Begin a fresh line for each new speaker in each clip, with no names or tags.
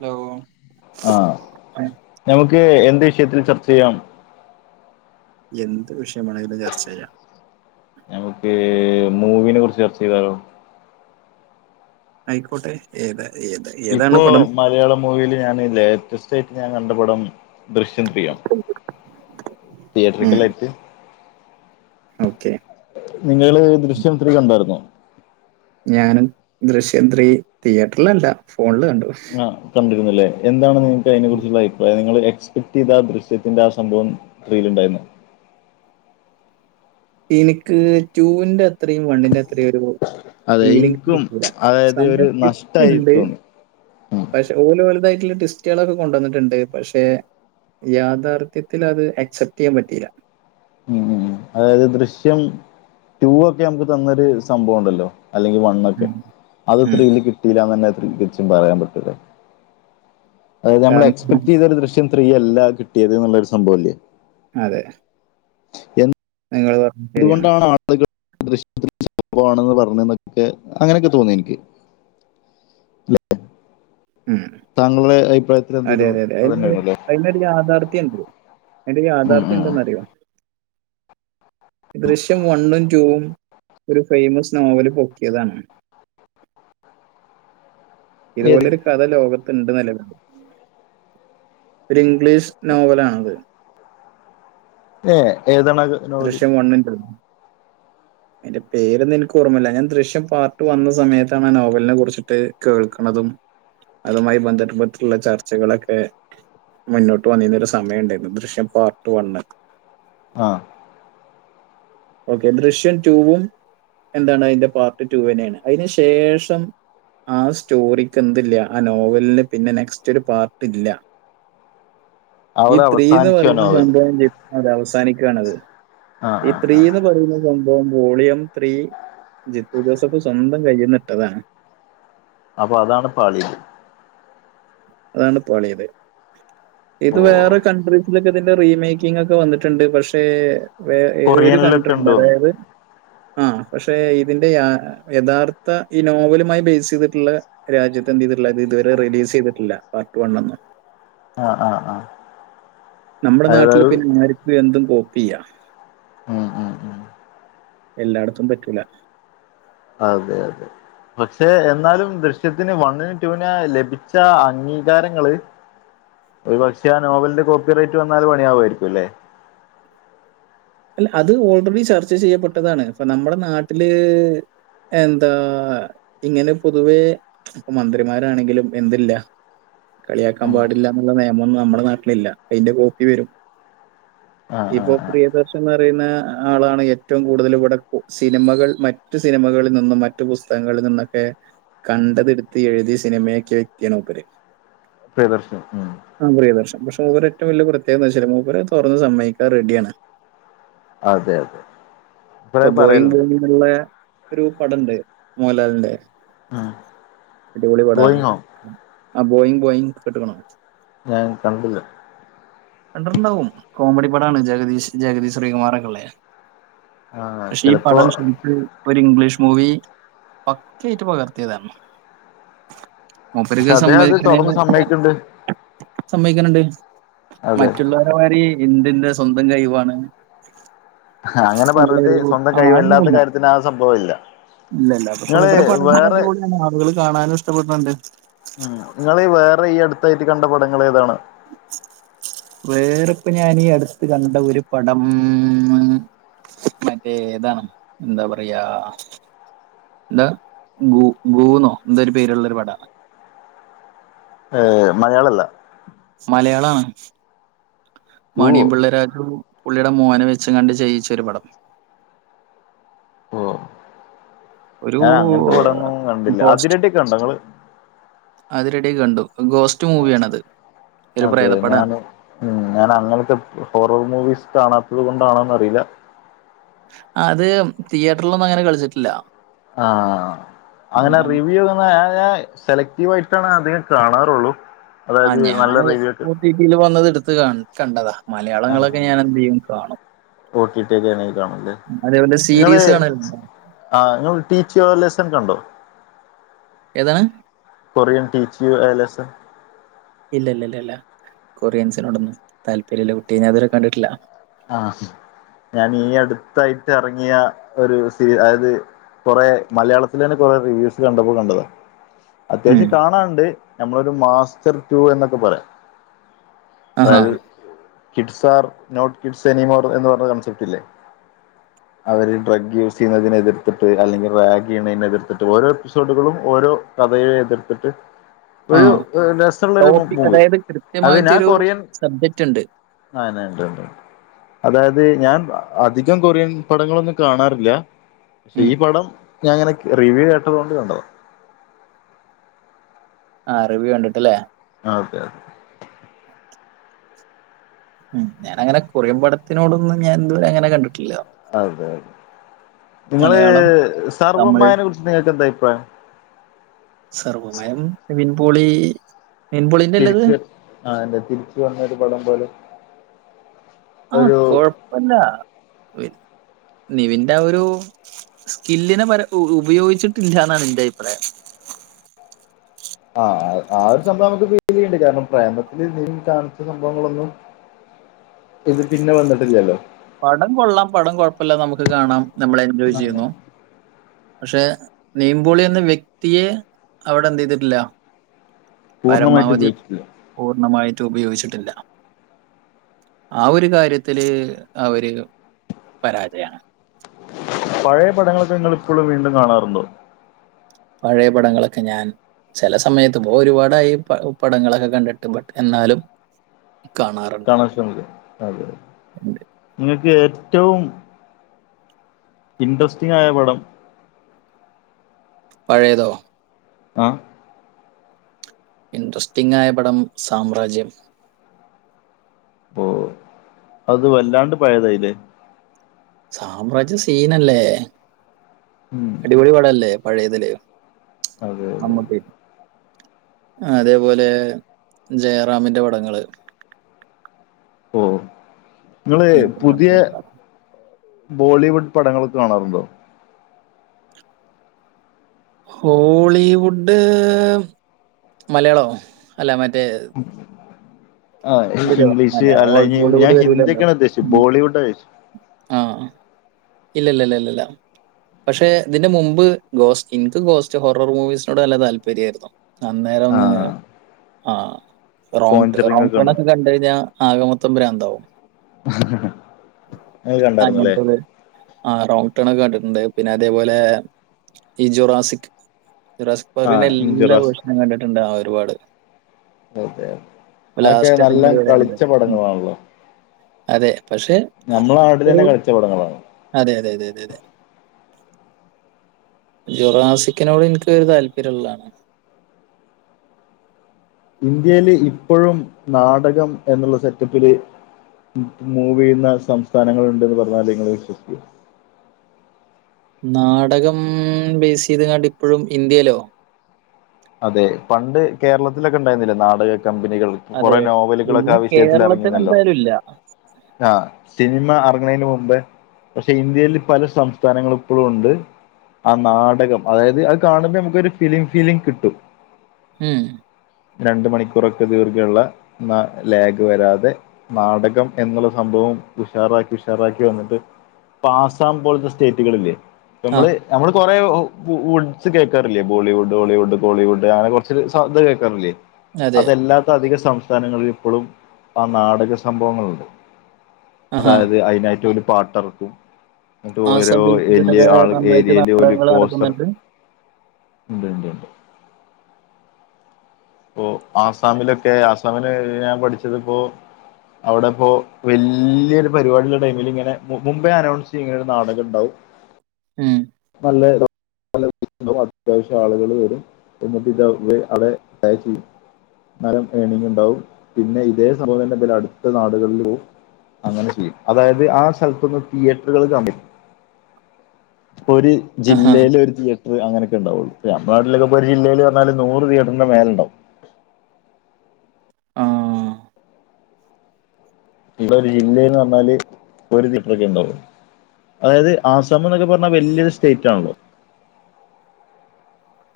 Hello
ആഹ് ഞമുക്ക് എന്ത് വിഷയത്തിൽ ചർച്ച ചെയ്യാം
എന്ത് വിഷയം വെണൊങ്കിലും ചർച്ച ചെയ്യാം
നമുക്ക് മൂവിനെ കുറിച്ച് ചർച്ച ചെയ്താലോ
ആയിക്കോട്ടെ ഏത് ഏത്-
ഇപ്പൊ മലയാളം മൂവില് ഞാനില്ലേ ലേറ്റസ്റ്റായിട്ട് ഞാൻ കണ്ടപടം- ദൃശ്യം ത്രീ യൊ
ഉം
തിയേറ്ററക്കെല്ലായിട്ട്
ഓക്കെ
നിങ്ങള് ദൃശ്യം ത്രി കണ്ടായിരുന്നോ
ഞാനും ദൃശ്യം ത്രീ തിയേറ്ററിലല്ല ഫോണില് കണ്ടു
ആഹ് കണ്ടിരുന്നില്ലേ എന്താണ് നിങ്ങക്ക് അതിനെ കുറിച്ചുള്ള അഭിപ്രായം നിങ്ങ കൃത്യം ദൃശ്യത്തിന്റെ ആ സംഭവം ത്രീ യിൽ ഉണ്ടായിരുന്നോ
എനിക്ക് ടൂവിന്റെ അത്രയും വൺ ന്റെ അത്രയും ഒരു-
അതെ
ഫലി
എനിക്കും
കിട്ട
അതായത്
സമയ
ഒരു നഷ്ടമായി
എട്ടണ്ട് [unintelligible]
തോന്നി ഉം.
പക്ഷെ ഓല് വലുതായിട്ടുള്ള ട്വിസ്റ്റുകളൊക്കെ കൊണ്ടുവന്നിട്ടുണ്ട് പക്ഷെ- യാഥാർത്ഥ്യത്തിൽ അത് അക്‌സെപ്റ്റ് ചെയ്യാൻ പറ്റിയില്ല
ഉം ഉം അതായത് ദൃശ്യം ടു ഒക്കെ നമുക്ക് തന്ന ഒരു സംഭവം ഉണ്ടല്ലോ അല്ലെങ്കിൽ- ഒക്കെ അത്
ഉം.
ത്രീയിൽ കിട്ടില്ലന്ന് തന്നെ തികച്ചു പറയാൻ പറ്റൂല്ല അതായത് നമ്മള്
കാരണം
എക്സ്പെക്ട് ചെയ്ത ഒരു ദൃശ്യം ത്രീയല്ല കിട്ടിയത് എന്നുള്ളൊരു സംഭവംല്ലേ
അതെ
എന്ത്-
ഞങ്ങള്ൾ [unintelligible]
എന്തുകൊണ്ടാണ് ആളുകൾ ദൃശ്യം ത്രീ ശോകമാണെന്ന് പറഞ്ഞത് ന്നൊക്കെ അങ്ങനെയൊക്കെ തോന്നി എനിക്ക്
ഉ
താങ്കളുടെ അഭിപ്രായത്തിൽ
അതെ
എന്തായിരുന്നു
അതെ അതെ
അതന്നെയായിരുന്നല്ലേ
അതിനൊരു യാഥാർഥ്യം ഉണ്ട് അതിൻ്റെ
ഉം
യാഥാർഥ്യ
ഉം
എന്താന്നറിയോ ദൃശ്യം വൺ വും റ്റു വും ഒരു ഫെയമസ് നോവല് പൊക്കിയതാണ്
ഏത്
ഇതുപോലെ ഒരു കഥ ലോകത്തുണ്ട് നിലപ പ്ലീസ് നോവലാണത്
ഏയ് ഏതണത്
ദൃശ്യം വൺ വും റ്റു വും
ഉ [inaudible]
അതിന്റെ പേരൊന്നും എനിക്ക് ഓർമ്മല്ല ഞാൻ ദൃശ്യം പാർട്ട് വന്ന സമയത്താണ് ആ നോവലിനെ കുറിച്ചിട്ട് കേൾക്കുന്നതും- അതുമായി ബന്ധപ്പെട്ടുള്ള ചർച്ചകളൊക്കെ- മുന്നോട്ട് വന്നിരുന്നരു സമയം ഉണ്ടായിരുന്നു ദൃശ്യം പാർട്ട് വൺ
ആഹ്
ഓക്കെ ദൃശ്യം ടുവും എന്താണ് അതിന്റെ പാർട്ട് ടു തന്നെയാണ് അതിന് ശേഷം- ആ സ്റ്റോറിക്ക് എന്തില്ല ആ നോവലിന് പിന്നെ നെക്സ്റ്റ് ഒരു പാർട്ട് ഇല്ല
[inaudible]
ഈ ത്രീന്ന്
അവസാനിച്ചു ആ
പറയുന്ന
നോവൽ
സംഭവം അത് അവസാനിക്കുകണത്
ആ ആ
ത്രീ
ആ
എന്ന് പറയുന്ന സംഭവം വോളിയം ത്രീ ജിത്തു ജോസഫ് സ്വന്തം കഴിയുന്നിട്ടതാണ്
അപ്പൊ അതാണ് പാളിയത്
അതാണ് പാളിയത് ഇത്
ഓ
വേറെ കൺട്രീസിലൊക്കെ ഇതിന്റെ റിമേക്കിംഗ് ഒക്കെ വന്നിട്ടുണ്ട് പക്ഷേ വെ ഒരു
കൊറിയനിലൊക്കെ ഉണ്ട്
കൺട്രീയുണ്ട്
തോന്നുന്നു
അതായത് ആ പക്ഷെ ഇതിന്റെ യാ യഥാർത്ഥ ഈ നോവലുമായി ബേസ് ചെയ്തിട്ടുള്ള രാജ്യത്തെ എന്ത് ചെയ്തിട്ടില്ല അത് ഇതുവരെ റിലീസ് ചെയ്തിട്ടില്ല പാർട്ട് വൺന്ന്
ആഹ് ആഹ് ആഹ്
നമ്മുടെ നാട്ടില് പിന്നാരും ഇത് എന്തും കോപ്പി ചെയ്യാ
ഉം ഉം ഉം
എല്ലായിടത്തും പറ്റൂല
അതെ അതെ പക്ഷെ എന്നാലും ദൃശ്യത്തിന് വണ്ണിന് ടുന് ലഭിച്ച അംഗീകാരങ്ങള് ഒരു പക്ഷെ ആ നോവലിന്റെ കോപ്പി റേറ്റ് വന്നാല് പണിയവുമായിരിക്കും അല്ലേ
അല്ല അത് ഓൾറെഡി ചർച്ച ചെയ്യപ്പെട്ടതാണ് അപ്പൊ നമ്മുടെ നാട്ടില് എന്താ ഇങ്ങനെ പൊതുവേ ഇപ്പ മന്ത്രിമാരാണെങ്കിലും എന്തില്ല കളിയാക്കാൻ
ഉം
പാടില്ല എന്നുള്ള നിയമം നമ്മുടെ നാട്ടിലില്ല അതിന്റെ കോപ്പി വരും
ആഹ്
ഇപ്പോ
ആഹ് ആഹ്
പ്രിയദർശ് ന്ന് പറയുന്ന ആളാണ് ഏറ്റവും കൂടുതൽ ഇവിടെ സിനിമകൾ മറ്റു സിനിമകളിൽ നിന്നും മ മറ്റു പുസ്തകങ്ങളിൽ നിന്നൊക്കെ കണ്ടത് ടുത്ത്എഴുതി സിനിമയാക്യ വ്യക്തിണ് മൂപ്പര്
പ്രിയദർശൻ ഉം
ആ പ്രിയദർശൻ പക്ഷെ മൂപ്പര് ഏറ്റവും വലിയ പ്രത്യേക എന്ന് വെച്ചാലേ മൂപ്പര് തുറന്ന് സമ്മതിക്കാ റെഡിയാണ്
അതെ അതെ
ഇപ്പൊ
കൊറേ
ബോയിങ്
പറയലുണ്ട്
ബോയിങ്ന്നുള്ള ഒരു പടണ്ട് മോഹൻലാ ലിന്റെ
ഉം
അടിപൊളി പടാ
ഗോയിങ് ഹോം
ആ ബോയിങ് ബോയിങ് കേട്ട്ക്ക്ണോ
ഞാൻ കണ്ടില്ല
കണ്ടിട്ടുണ്ടാവും കോമഡി പടാണ് ജഗദീഷ് ജഗദി ശ്രീകുമാറൊക്കെ ഒള്ളെ
ആഹ്
പക്ഷെ ഈ
ചിലപ്പോ
പടം ശരിക്ക് ഒരു ഇംഗ്ലീഷ് മൂവി പക്കയായിറ്റ് പകർത്തിയതാണ്
പക്ഷെ
മൂപ്പര്ക്ക്
അദ്ദേഹം അത്
സമ്മതിക്ക്ണേ
തുറന്ന്
ന്
സമ്മയിക്ക്ണ്ട്
സമ്മയ്ക്ക്ണ് ണ്ട്
അതെ
മറ്റുള്ളവരെമാരി ഇന്ദ് ന്റെ സ്വന്തം കഴിവാണ്
ആഹ് അങ്ങനെ പറഞ്ഞിട്ട്
നല്ലൊരു
സ്വന്തം കഴിവല്ലാത്ത കാര്യത്തിന് ആ സംഭവം ഇല്ല
ഇല്ലല്ല പക്ഷെ
നിങ്ങള്
മൂപ്പരെ പടങ്ങൾ
വേറെ
അടിപൊളിയാണ് ആളുകൾ കാണാനും ഇഷ്ടപ്പെട് ണ് ണ്ട്
ഉം നിങ്ങള് വേറെ ഈ അടുത്തായിട്ട് കണ്ട പടങ്ങള് ഏതാണ്
വേറെ ഇപ്പ ഞാനീ അടുത്ത് കണ്ട ഒരു പടം ഉം മറ്റേ താണ് എന്താ പറയാ എന്താ ഗൂ ഗൂന്നോ എന്തേ ഒരു പേരുള്ള ഒരു പടാണ്
ഏഹ് മലയാളല്ല
മലയാളാണ്
കൂവോ
മാണിയംപിള്ള രാജു പുള്ളിയുടെ മോന് വെച്ചങ്ങാണ്ട് ചെയ്യിച്ച ഒരു പടം ഒരു
ഞാൻ അങ്ങനത്തെ പടമൊന്നും കണ്ടില്ല
പോസ്റ്റ്
അതിരടിയൊക്കെ കണ്ടോ ഇങ്ങള്
അത് റെഡി കണ്ടു ഗോസ്റ്റ് മൂവിയാണത് ഒരു
അതെ
പ്രേതപ്പടാ
ഞാന് ഉം ഞാൻ അങ്ങനെത്തെ ഹോറർ മൂവീസ് കാണാത്തത് കൊണ്ടാണോന്ന് അറിയില്ല
അത് തിയറ്ററിലൊന്നും അങ്ങനെ കളിച്ചട്ടില്ല
ആഹ് അങ്ങനെ റിവ്യൂ ന്ന ഏഹ് ഞാഹ് സെലക്റ്റീവ് ആയിട്ടാണ് അധികം കാണാറുള്ളൂ അതായത് നല്ല റിവ്യൂ ഒക്കെ
രീതീല് വന്നത് എടുത്ത് ക കണ്ടതാ മലയാളങ്ങളൊക്കെ ഞാൻ എന്തെയും കാണും
ഒ ടി ടി യിലൊന്നെക്കി കാണൂലേ
അതേപോലെ
നിങ്ങള്
സീരീസ് കാണലുണ്ട്
ആഹ് ഇങ്ങൾ ടീച്ചിയോലെസൻ കണ്ടോ
ഏതാണ്
കൊറിയൻ ടീച്ചിയോ ലെസൻ
ഇല്ല ഇല്ല ഇല്ല ഇല്ല കൊറിയൻസിനോടൊന്നും താല്പര്യമില്ല കുട്ടി ഞാൻ ഇതുവരെ കണ്ടിട്ടില്ല
ആഹ് ഞാൻ ഈ അടുത്തായിട്ട് ഇറങ്ങിയ ഒരു സി അതായത് കുറെ മലയാളത്തില് തന്നെ കുറെ റിവ്യൂസ് കണ്ടപ്പോ കണ്ടതാ
ഉം.
അത്യാവശ്യം കാണാനുണ്ട് നമ്മളൊരു മാസ്റ്റർ ടു എന്നൊക്കെ പറയാം
ആഹാ
tell kids are not kids anymore എന്ന് പറഞ്ഞ കൺസെപ്റ്റ് ഇല്ലേ അവര് ഡ്രഗ് യൂസ് ചെയ്യുന്നതിനെ എതിർത്തിട്ട് അല്ലെങ്കിൽ റാഗ് ചെയ്യുന്നതിനെ എതിർത്തിട്ട് ഓരോ എപ്പിസോഡുകളും ഓരോ കഥയെ എതിർത്തിട്ട്
ആ
ഒരു രസമുള്ള ഒരു
ടോപ്പിക്
മൂവി
അതായത്
അത് ഞാൻ
കൃത്യമായിട്ടൊരു
കൊറിയൻ
സബ്ജക്റ്റ് ഉണ്ട്
ആഹ് ഉണ്ട് ഉണ്ട് അതായത് ഞാൻ അധികം കൊറിയൻ പടങ്ങളൊന്നും കാണാറില്ല പക്ഷെ
ഉം.
ഈ പടം ഞാനങ്ങനെ റിവ്യൂ കേട്ടതുകൊണ്ട് കണ്ടതാ
ആഹ് റിവ്യൂ കണ്ടിട്ടല്ലേ
ആഹ് ഓക്കേ ഓക്കേ
ഉം ഞാനങ്ങനെ കൊറിയൻ പടത്തിനോടൊന്നും ഞാൻതുവരെ അങ്ങനെ കണ്ടിട്ടില്ല.
അതെതെ നിങ്ങള്
മലയാളം തമിഴ്
സർവമ്മായെനെ കുറിച്ച് നിങ്ങൾക്കെന്താ അഭിപ്രായം.
സർവമയം നിവിൻപോളി.
തിരിച്ച് ആ അനെതിരിച്ച് വന്നൊരു പടം പോലെ.
ആഹ്
ഒരു
കൊഴപ്പല്ല. നിവിന്റ ആ ഒരു സ്കില്ലിനെ പര ഉ ഉപയോഗിച്ചിട്ടില്ലന്നാണ് എന്റെ അഭിപ്രായം.
ആഹ് ആ ഒരു സംഭവം നമുക്ക് ഫീലയിണ്ട് കാരണം പ്രേമത്തില് നിവിൻ കാണിച്ച സംഭവങ്ങളൊന്നും. പിന്നെ പിന്നെ വന്നിട്ടില്ലല്ലോ.
പടം കൊള്ളാം പടം കൊഴപ്പല്ല നമക്ക് കാണാം നമ്മൾ എൻജോയ്
അങ്ങനെ
ചെയ്യുന്നു. പക്ഷെ നിവിൻമ്പോളി എന്ന വ്യക്തിയെ. അവിടെ എന്ത് ചെയ്തിട്ടില്ല
പൂർണ്ണമായിട്ട്
പരമാവതി.
ഉപയോഗിച്ചിട്ടില്ല
പൂർണമായിട്ട് ഉപയോഗിച്ചിട്ടില്ല ആ ഒരു കാര്യത്തില്. അവര് പരാജയാണ്.
പഴയ പടങ്ങളൊക്കെ ങ്ങൾ ഇപ്പഴും വീണ്ടും കാണാറുണ്ടോ.
പഴയെ പടങ്ങളൊക്കെ ഞാൻ. ചെല സമയത്ത് ഇപോ ഒരുപാടായി പ പടങ്ങളൊക്കെ കണ്ടിട്ട് ബട്ട്‌ എന്നാലും. കാണാറുണ്ട്
കാണാശ്രമിക്കും അതെ.
ഉണ്ട്.
ഇങ്ങക്ക് ഏറ്റും ഇന്ട്രസ്റ്റിംങ്ങായ പടം.
പഴയെതോ.
ആഹ്
ഇൻട്രസ്റ്റിങ്ങായപടം സാമ്രാജ്യം.
പ്പൊ അത് വല്ലാണ്ട് പഴയതായില്ലേ.
സാമ്രാജ്യം സീനല്ലേ
ഉം
അടിപൊളി പടല്ലേ പഴയതില്.
അതെ അതെ
നമ്മക്കെ. അതേപോലെ ജയറാമിന്റെ പടങ്ങള്.
ഓ ഇങ്ങള്
എനിക്ക്
പുത്യ.
താല്പര്യം
ബോളിവുഡ് പടങ്ങളൊക്കെ കാണാറുണ്ടോ.
ഹോളിവുഡ് മലയാളോ അല്ല മറ്റേ.
ആഹ്
ഇതിലോ
ഇംഗ്ലീഷ്
മലയാളം
അല്ല ഞാൻ ഹി
ഹോളിവുഡ്
ഹിന്ദിക്കെയാണ് ഉദ്ദേശിചെ ബോളിവുഡേ
ആഹ് ഇല്ലല്ലല്ല ല്ല. പക്ഷെ ഇതിന്റെ മുമ്പ് ഗോസ്റ്റ് എനിക്ക് ഗോസ്റ്റ് ഹോറർ മൂവീസിനോട് നല്ല താല്പര്യയിരുന്നു. അന്നേരൊന്ന്
ആഹ്
ആ റോങ്ട്ട് റോ
കോഞ്ചറിങ് ഒക്കെ കണ്ടു
കണ്ടയിഞ്ഞാ ആകെമൊത്തംബ്രാന്താവും
അത് കണ്ടായിരുന്നല്ലേ
അങ്ങനത്തെത്. ആ റോങ്ങ് ടേണൊക്കെ കണ്ടിട്ടുണ്ട് പിന്നെ അതേപോലെ. ഈ ജുറാസിക് ജുറാസിക് പാർക്കിന്റെ
ആഹ്
എല്ലാ
ഇഞ്ചുറാസ്
വേർഷണും കണ്ടിട്ടുണ്ട് ഒരുപാട്.
അതെതെ അതൊക്കെ
ലാസ്റ്റ്
നലെ
ഇറങ്ങിയത് വരെ ഉണ്ട് ഉം.
കളിച്ചപടങ്ങളാണല്ലോ.
അതെ പക്ഷെ അത
നാട്ടിൽ തന്നെ കളിച്ച പടങ്ങളാണ്
അതെ അതെ അതെ അതെ അതെ. ജുറാസിക്കിനോടെന്ക്കൊര് താല്പര്യള്ളാണ്.
ഇന്ത്യെല് ഇപ്പഴും നാടകം എന്നുള്ള സെറ്റപ്പില്. മൂവെയ്യുന്ന സംസ്ഥാനങ്ങളുണ്ടെന്ന് പറഞ്ഞാല്ങ്ങള് വിശ്വസിക്കോ.
നാടകം ബേസ് ചെയ്തങ്ങാണ്ട് ഇപ്പഴും ഇന്ത്യലോ.
അതെ പണ്ട് കേരളത്തിലക്കെണ്ടായിരുന്നിലെ നാടക കമ്പനികൾ.
അതെ
കൊറെ നോവലുകളൊക്കെ
ഇന്ന്
ആ വിഷയത്തിലൊക്കെ
കേരളത്തിൽ
എറങ്ങിന്നല്ലോ.
എന്തായാലും ഇല്ല
ആഹ് സിനിമ എറങ്ങണെന് മുമ്പേ. പക്ഷെ ഇന്ത്യേല് പല സംസ്ഥാനങ്ങളും ഇപ്പഴുവൊണ്ട്. ആ നാടകം അതായത് അത് കാണുമ്പോ നമുക്കൊരു ഫിലിം ഫീലിംഗ് കിട്ടും.
ഉംഹ്.
രണ്ട്‌ ‌ മണിക്കൂറൊക്കെ ദീർഘള്ള ന ലാഗ് വരാതെ. നാടകം എന്നുള്ള സംഭവം ഉഷാറാക്കി ഉഷാറാക്കി വന്നിട്ട്. ഇപ്പാസാം പോലത്തെ സ്റ്റേറ്റുകളില്ലേ.
ആ
നമ്മള് നമ്മള് കൊറെ വുഡ്സ് കേക്കാറില്ലേ ബോളിവുഡ് ഹോളിവുഡ്. ബോളിവുഡ് ആനെ കൊറച്ചൊര് സൗദ് കേൾക്കാറില്ലേ
അതെ
അതല്ലാത്ത അധിക സൗ താനങ്ങളിലിപ്പൊഴും ആ നാടക സംഭവങ്ങളുണ്ട്
ആഹാ.
അതായത് അയ്നായിട്ട് ഓല് പാട്ടെറക്കും എന്നട്ട് ഓരോ
ആസാം ബേസിലൊക്കെ
[unintelligible] ആൾ
നന്നായിട്ട്
ഏരിയേല് ഒരു
നാടകങ്ങൾ
പോസ്റ്റർ
നടക്കുന്നുണ്ട്.
ഉണ്ട്- പ്പൊ ആസാമിലൊക്കെ ആസാമില് ഞാൻ പഠിച്ചതിപ്പോ അവിടെപ്പോ വല്യൊരു പരിപാടിയുള്ള ടൈമില് ഇങ്ങനെ മുമ്പ്മ്പേ അനൗൺസ് ചെയ്യും ഇങ്ങനെ ഒരു നാടകണ്ടാവും [inaudible]
ഉം
നല്ല [unintelligible] അത്യാവശ്യം ആളുകള് വരും എന്നിട്ട് ഇത് [unintelligible] [unintelligible] നല്ലം ഏർണിങ്ങുണ്ടാവും പിന്നെ ഇതേ സംഭംതന്നെ [unintelligible] അടുത്ത നാടുകളിലും പോവും അങ്ങനെ ചെയ്യും അതായത് ആ സ്ഥലത്തൊന്ന് തിയേറ്ററുകൾ [unintelligible] [unintelligible] ഒരു
ആഹാ.
ജില്ലേലൊരു തിയറ്റർ അങ്ങനേക്കെണ്ടാവുള്ളൂ പ്പ നമ്മുടെ നാട്ടിലൊക്കെ ഒരു ജിലേല്ല് വന്നാല് നൂറ് തിയേറ്റ്റിന്റെ മേലെണ്ടാവും
ആ.
ഇവിടെ ഒരു ജില്ലേന്നറഞ്ഞാല് ഒരു തീയേറ്ററൊക്കെണ്ടാവു അതായത് ആസാമെന്നൊക്കെ പറഞ്ഞാൽ വല്യൊരു സ്റ്റേറ്റ് ആണല്ലോ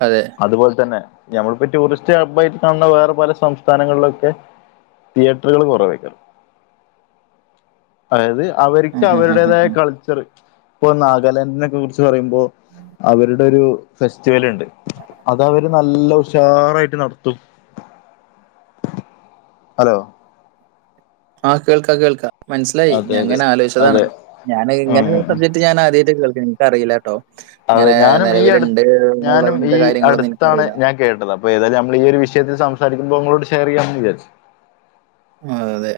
അതെ
അതുപോല്തന്നെ ഞമ്മളിപ്പോ ടൂറിസ്റ്റ് ഹബ്ബായിട്ട് കാണുന്ന വേറെ പല സംസ്ഥാനങ്ങളിലൊക്കെ തിയേറ്ററുകള് കൊറവേ [unintelligible] അതായത് അവര്ക്ക്
ഉം, ഉം, ഉം, ഉം,
അവരുടേതായ
ഉം.
കൾച്ചറ് ഇപ്പൊ നാഗാലാൻഡിനെക്കെ കുറിച്ച് പറയുമ്പോ അവരുടെ ഒരു ഫെസ്റ്റിവല്ണ്ട് അതവര് നല്ല ഉഷാറായിട്ട് നടത്തും ഹലോ
ആഹ കേൾക്കാം കേൾക്കാ മനസ്സിലായി
അതെ അതെ
ഞാങ്ങനെ ആലോചിച്ചതാണ്
അതെ
ഞാന്
ഉം
ഇങ്ങനെ
ഉം
ഒരു
ഉം.
സബ്ജക്ട് റ്റ് ഞാനാദ്യായിട്ട് കേൾക്കാ ന്ക്ക് അറിയില്ലാട്ടൊ
അതെ
ഇങ്ങനെ
ഞാനും ഈ അടു
നെലവിലുണ്ട് എന്നുള്ള
ഞാനും ഈ
ഇങ്ങത്തെ കാര്യങ്ങളൊന്നും
അടുത്താണ്
എനിക്കറിയില്ല
ഞാൻ കേട്ടത് അപ്പൊ ഏതായാലും നമ്മളീ ഒരു വിഷയത്തിൽ സംസാരിക്കുമ്പോ ങ്ങളോട് ഷെയർ ചെയ്യാന്ന് വിചാരിച്ചു
ആ അതെ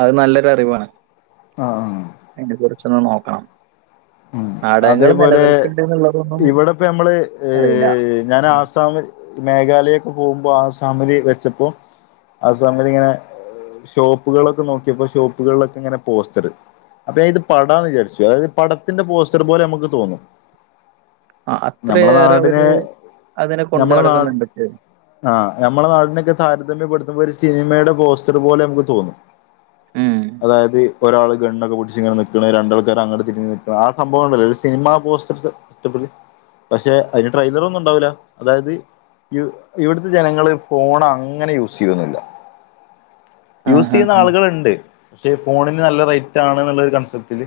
അത് നല്ലൊരു അറിവാണ്
ആഹ് ആഹ്
അയ്നെ കുറിച്ചൊന്ന് നോക്കണം
ഉം
നാടകങ്ങൾ
അതേപോലെ
നിലനിൽക്കുന്നുണ്ട് എന്നുള്ളതൊന്നും
ഇവിടെപ്പ ഞമ്മള് ഏ
അറിയില്ല.
ഞാൻ ആസാം മേഘാലയൊക്കെ പോവുമ്പോ ആസാമില് വെച്ചപ്പോ ആസാമില്ങ്ങനെ- ഷോപ്പുകളൊക്കെ നോക്കിയപ്പോ ഷോപ്പുകളിലൊക്കെങ്ങനെ പോസ്റ്ററ് അപ്പൊഞാ ഇത് പടാന്ന് വിചാരിച്ചു അതായത് പടത്തിന്റെ പോസ്റ്റർ പോലെ നമുക്ക് തോന്നും
ആഹ്
നമ്മളെ നാടിനെ
അത്രയേറെയവര് അതിനെ കൊണ്ട്
നമ്മളെ നാ
നടക്ക്ന്നുണ്ട്-
ആഹ് നമ്മടെ നാടിനെക്കെ താരതമ്യപ്പെടുത്തുമ്പോ ഒരു സിനിമേടെ പോസ്റ്ററ് പോലെ നമുക്ക് തോന്നും
ഉം.
അതായത് ഒരാള് ഗണ്ണൊക്കെ പിടിച്ച് ഇങ്ങനെ നിക്കണ് രണ്ട് ആൾക്കാർ അങ്ട് തിരി ആഹ് സംഭവം ഉണ്ടല്ലോ ഒരു സിനിമ പോസ്റ്റർ സെറ്റപ്പ്പിൽ പക്ഷെ അതിന് ട്രൈയിലർ ഒന്നും ഉണ്ടാവില്ല അതായത് ഇ ഇവിടുത്തെ ജനങ്ങള് ഫോൺ അങ്ങനെ യൂസ് ചെയ്യുന്നില്ല യൂസ്
ആഹാ.
ചെയ്യുന്ന ആളുകളുണ്ട് പക്ഷെ ഫോണിന് നല്ല റേറ്റ് ആണ്ന്നുള്ളരു കൺസെപ്റ്റില്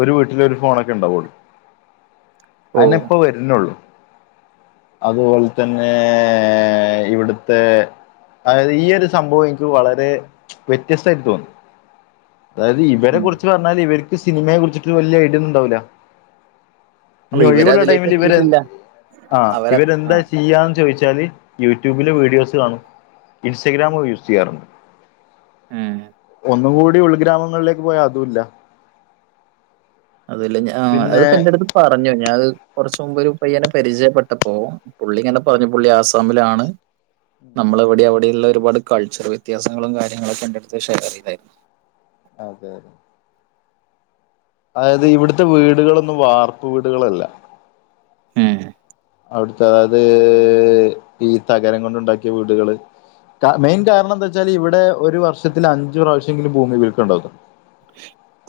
ഒരു വീട്ടിലൊരു ഫോൺ ഒക്കെ ഉണ്ടാവുള്ളൂ
ഓ.
അതന്നെ ഇപ്പോ വരുന്നുള്ളു അതുപോലെ തന്നെ ഇവിടുത്തെ അതായത് ഈ ഒരു സംഭവം എനിക്ക് വളരെ വ്യത്യസ്തമായിട്ട് തോന്നി അതായത് ഇവരെ
ഉം.
കുറിച്ച് പറഞ്ഞാല് ഇവർക്ക് സിനിമയെ കുറിച്ചിട്ട് വലിയ ഐഡിയന്നുണ്ടാവൂല
അല്ല
ഇനി ഒഴിവുള്ള
ഇവരതിലേക്ക്
ടൈമിൽ ഇവര്
എത്തിയിട്ടില്ല
ആ്ഹ്
അവര ആ
ഇവരെന്താ ചെയ്യാന്ന് ചോദിച്ചാല് യൂട്യൂബിലെ വീഡിയോസ് കാണും ഇൻസ്റ്റഗ്രാമും യൂസ് ചെയ്യാറുണ്ട്
ഏഹ്
ഒന്നും കൂടി ഉൾഗ്രാമങ്ങളിലേക്ക് പോയാ അതുമില്ല
അതല്ല ഞ ആഹ്
പിന്നെ
അത്പ്പാ എന്റെടുത്ത് അഹ് പറഞ്ഞു ഞാന അത് കുറച്ച മുമ്പ് ഒരു പയ്യനെ പരിചയപ്പെട്ടപ്പോ പുള്ളിങ്ങനെ പറഞ്ഞു പുള്ളി ആസാമിലാണ് നമ്മളെവിടെ അവിടെയള്ള ഒരുപാട് കൾച്ചർ വ്യത്യാസങ്ങളും കാര്യങ്ങളൊക്കെ എന്റടുത്തു ഷെയർ ചെയ്തായിരുന്നു
അതെ അതെ അതായത് ഇവിടുത്തെ വീടുകളൊന്നും വാർപ്പ് വീടുകളല്ല
ഏഹ്
അവിടുത്തെ അതായത് ഈ തകരം കൊണ്ടുണ്ടാക്കിയ വീടുകള് മെയിൻ കാരണം എന്താ വെച്ചാൽ ഇവിടെ ഒരു വർഷത്തിൽ അഞ്ചു പ്രാവശ്യംങ്കിലും ഭൂമി കുലുക്കമുണ്ടാവും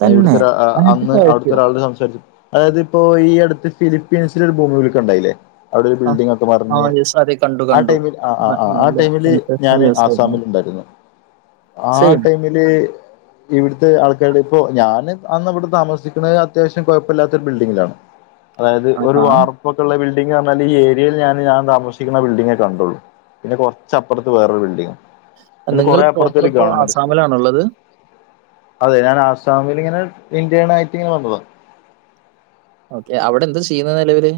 തന്നെ
ഇവിടുത്തെ
അഞ്ച്
അന്ന് അവിടുത്തെ
പ്രാവശ്യോ
ഒരാളോട് സംസാരിച്ചു അതായത് ഇപ്പോ ഈ അടുത്ത് ഫിലിപ്പീൻസിൽ ഒരു ഭൂമി കുലു ക്കണ്ടായില്ലേ അവിടെ ഒരു
ആ
ബിൽഡിംങ് ഒക്കെ
ആ
മറിഞ്ഞ്
യെസ് അതെ കണ്ടു
ആഹ്
കണ്ടു
ടൈമിൽ ആഹ് ആഹ്
ന-
ആഹ് ആഹ്
നല്ല
ടൈമിൽ
സെൻസേഷണൽ
ഞാന്
ന്യൂസ് ആയിരുന്നു
ആസാമിൽ ഇണ്ടായിരുന്ന് ആ
സെയിം
ടൈമില് ഇവിടുത്തെ ആൾക്കാരുടെ ഇപ്പോ ഞാന് അന്നവിടെ താമസിക്കുന്നത് അത്യാവശ്യം കുഴപ്പമില്ലാത്ത ഒരു ബിൽഡിങ്ങിലാണ് അതായത് ഒരു
ആഹാ
വാർപ്പൊക്കെ ഉള്ള ബിൽഡിങ് ബിൽഡിങ് പറഞ്ഞാൽ ഏരിയൽ ഞാന് താമസിക്കുന്ന ബിൽഡിങ്ങേ കണ്ടുള്ളു പിന്നെ കൊറച്ചപ്പുറത്ത് വേറൊരു ബിൽഡിങ് പിന്നെ
നിങ്ങൾ
കൊറേ അപ്പുറത്ത
പ്രോപ്പർ
ഒരു
ഇപ്പോ
ഗവണ്മെന്റ് സ്കൂൾ
ആസാമിലാണുള്ളത്
അതെ ഞാൻ ആസാമിൽ ഇങ്ങനെ ഇന്ത്യൻ ആയിട്ട് ഇങ്ങനെ വന്നതാണ്
ഓക്കെ അവിടെ എന്താ ചെയ്യുന്ന നിലവില്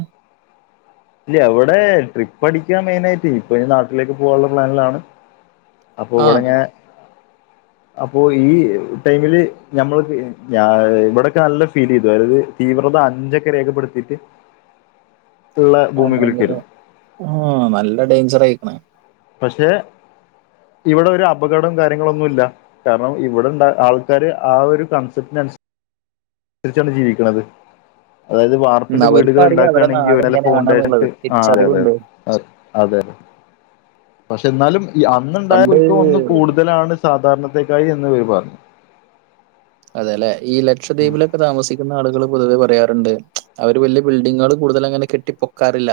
ഇല്ല ഇവിടെ ട്രിപ്പ് അടിക്കാൻ മെയിനായിട്ട് ഇപ്പൊ നാട്ടിലേക്ക് പോകാനുള്ള പ്ലാനിലാണ് അപ്പൊ
ആ
ഇവിടെഞാ അപ്പോ ഈ ടൈമില് ഞമ്മൾ ഇവിടോക്കെ നല്ല ഫീല് ചെയ്തു അതായത് തീവ്രത അഞ്ചൊക്കെ രേഖപ്പെടുത്തിയിട്ട് ഉള്ള ഭൂമികുലുക്കായിരുന്നു
ആഹ് നല്ല ഡേഞ്ചർ ആയിക്കണ്
പക്ഷെ ഇവിടെ ഒരു അപകടം കാര്യങ്ങളൊന്നുല്ല്യ കാരണം ഇവിടെണ്ടായിരന്ന ആൾക്കാര് ആഹ് ഒരു കൺസെപ്റ്റന്നുസരിച്ച് തിരിച്ചാണ് ജീവിക്കണുന്നത് അതായത്
ഉം.
വാർപ്പിന്റെ വീടുകൾ
അവർക്കറിയാം അവരുടെ നാട്
ഉണ്ടാക്കുകയാണെങ്കിൽ
എങ്ങനെയാണെന്നുള്ളത്
ഫൗണ്ടേഷ് ആഹ് അതെ അതെതെ
തിരിച്ചറിവുണ്ട്
അഹ് അതെതെ പക്ഷെ എന്നാലും അന്നുണ്ടായ
പണ്ട്
കുൽക്കം ഇന്ന് കൂടുതലാണ് സാധാരണക്കായി എന്ന് ഇവര് പറഞ്ഞു
അതെ അല്ലെ ഈ ലക്ഷദ്വീപിലൊക്കെ താമസിക്കുന്ന ആളുകളും പൊതുവെ പറയാറുണ്ട് അവര് വലിയ ബിൽഡിങ്ങുകൾ കൂടുതൽ അങ്ങനെ കെട്ടിപ്പൊക്കാറില്ല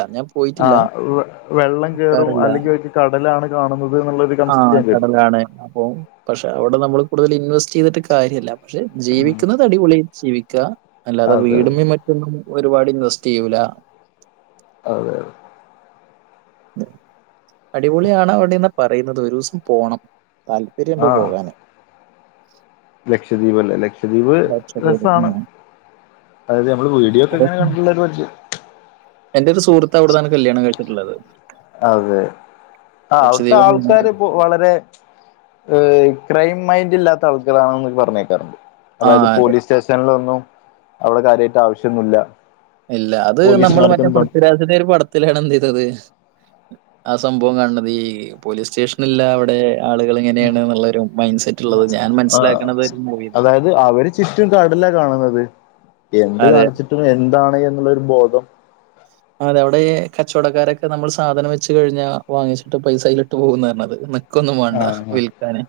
ആ
പോയിട്ടില്ല
വെള്ളം കേയറും
പൊക്കാറില്ല
അല്ലെങ്കിൽ അവക്ക് കടലാണ് കാണുന്നത് എന്നൊക്കെ ഒരു കോൺസെപ്റ്റ് ഞാൻ കേട്ടു
ആണ് അഹ് പക്ഷെ അവിടെ നമ്മള് കൂടുതൽ ഇൻവെസ്റ്റ് ചെയ്തിട്ട് കാര്യമില്ല പക്ഷെ ജീവിക്കുന്നത് അടിപൊളി ജീവിക്കുക അല്ലാതെ
അതെ അതെ
വീടുംമേ മറ്റേ ന്നും ഒരുപാട് ഇൻവെസ്റ്റേയ്യൂല
അതെ
[unintelligible] അടിപൊളിയാണ് അവിടെന്നാ പറയുന്നത് ഒരുസം പോണം താല്പര്യംണ്ട് പോകാന്
ലക്ഷദ്വീപല്ലേ ലക്ഷ് ലക്ഷദ്വീപ്
ലക്ഷദ്വീപ്
രസാണ്
ഉം.
അതായത് നമ്മള് വീഡിയോക്കെ ഇങ്ങനെ കണ്ടുള്ളൊരു പരിചയം
എന്റൊരു സുഹത്ത് അവിടുന്നാണ് കല്യാണം കഴിച്ചിട്ടുള്ളത്
അതെ ആഹ് അവിടുത്തെ
ലക്ഷദ്വീപ്
ആൾക്കാര് ഇപ്പോ വളരെ ക്രൈം മൈന്റ് ഇല്ലാത്ത ആൾക്കാരാണെന്ന് പറഞേൾകാറുണ്ട്
ആ
അതായത്
അതെ
പോലീസ് സ്റ്റേഷനിലൊന്നും അവിടെ കാര്യായിട്ട് ആവശ്യൊന്നുംല്ല
ഇല്ല അത് നമ്മള് മറ്റേ പൃഥ്വിരാജിന്റെ ഒരു പടത്തിലാണ് എന്തെയ്തത് ആ സംഭവം കണ്ടത് ഈ പോലീസ് സ്റ്റേഷനില്ല അവിടെ ആളുകള് എങ്ങനെയാണ്ന്നുള്ളൊരു മൈൻഡ് സെറ്റുള്ളത് ഞാൻ മനസ്സിലാക്കണത് ഒരു മൂവിന്നാണ്
അത് അവര് ചുറ്റും കടലാ കാണുന്നത് എന്ത്
അതെ
കാണിച്ചിട്ടും എന്താണ് എന്നുള്ളൊരു ബോധം
അതവിടെ കച്ചവടക്കാരൊക്കെ നമ്മൾ സാധനം വെച്ച് കഴിഞ്ഞാ വാങ്ങിച്ചിട്ട് പൈസ അയിലിട്ട് പോകുന്നാ പറഞ്ഞത് ഇക്കൊന്നും വേണ്ട
ആഹ്
വിൽക്കാന്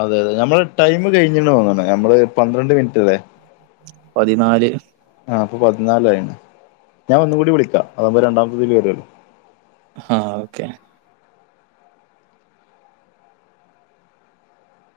അതെ അതെ നമ്മള് ടൈം കഴിഞ്ഞിന്ന് തോന്നണ് നമ്മള് പന്ത്രണ്ട് മിനിറ്റ് അല്ലേ
പതിനാല്
ആഹ് അപ്പൊ പതിനാലായിണ് ഞാൻ ഒന്നൂടി വിളിക്കാം അതകുമ്പോ രണ്ടമത്തേതിൽ വരുമല്ലോ
ആഹ് ഓക്കെ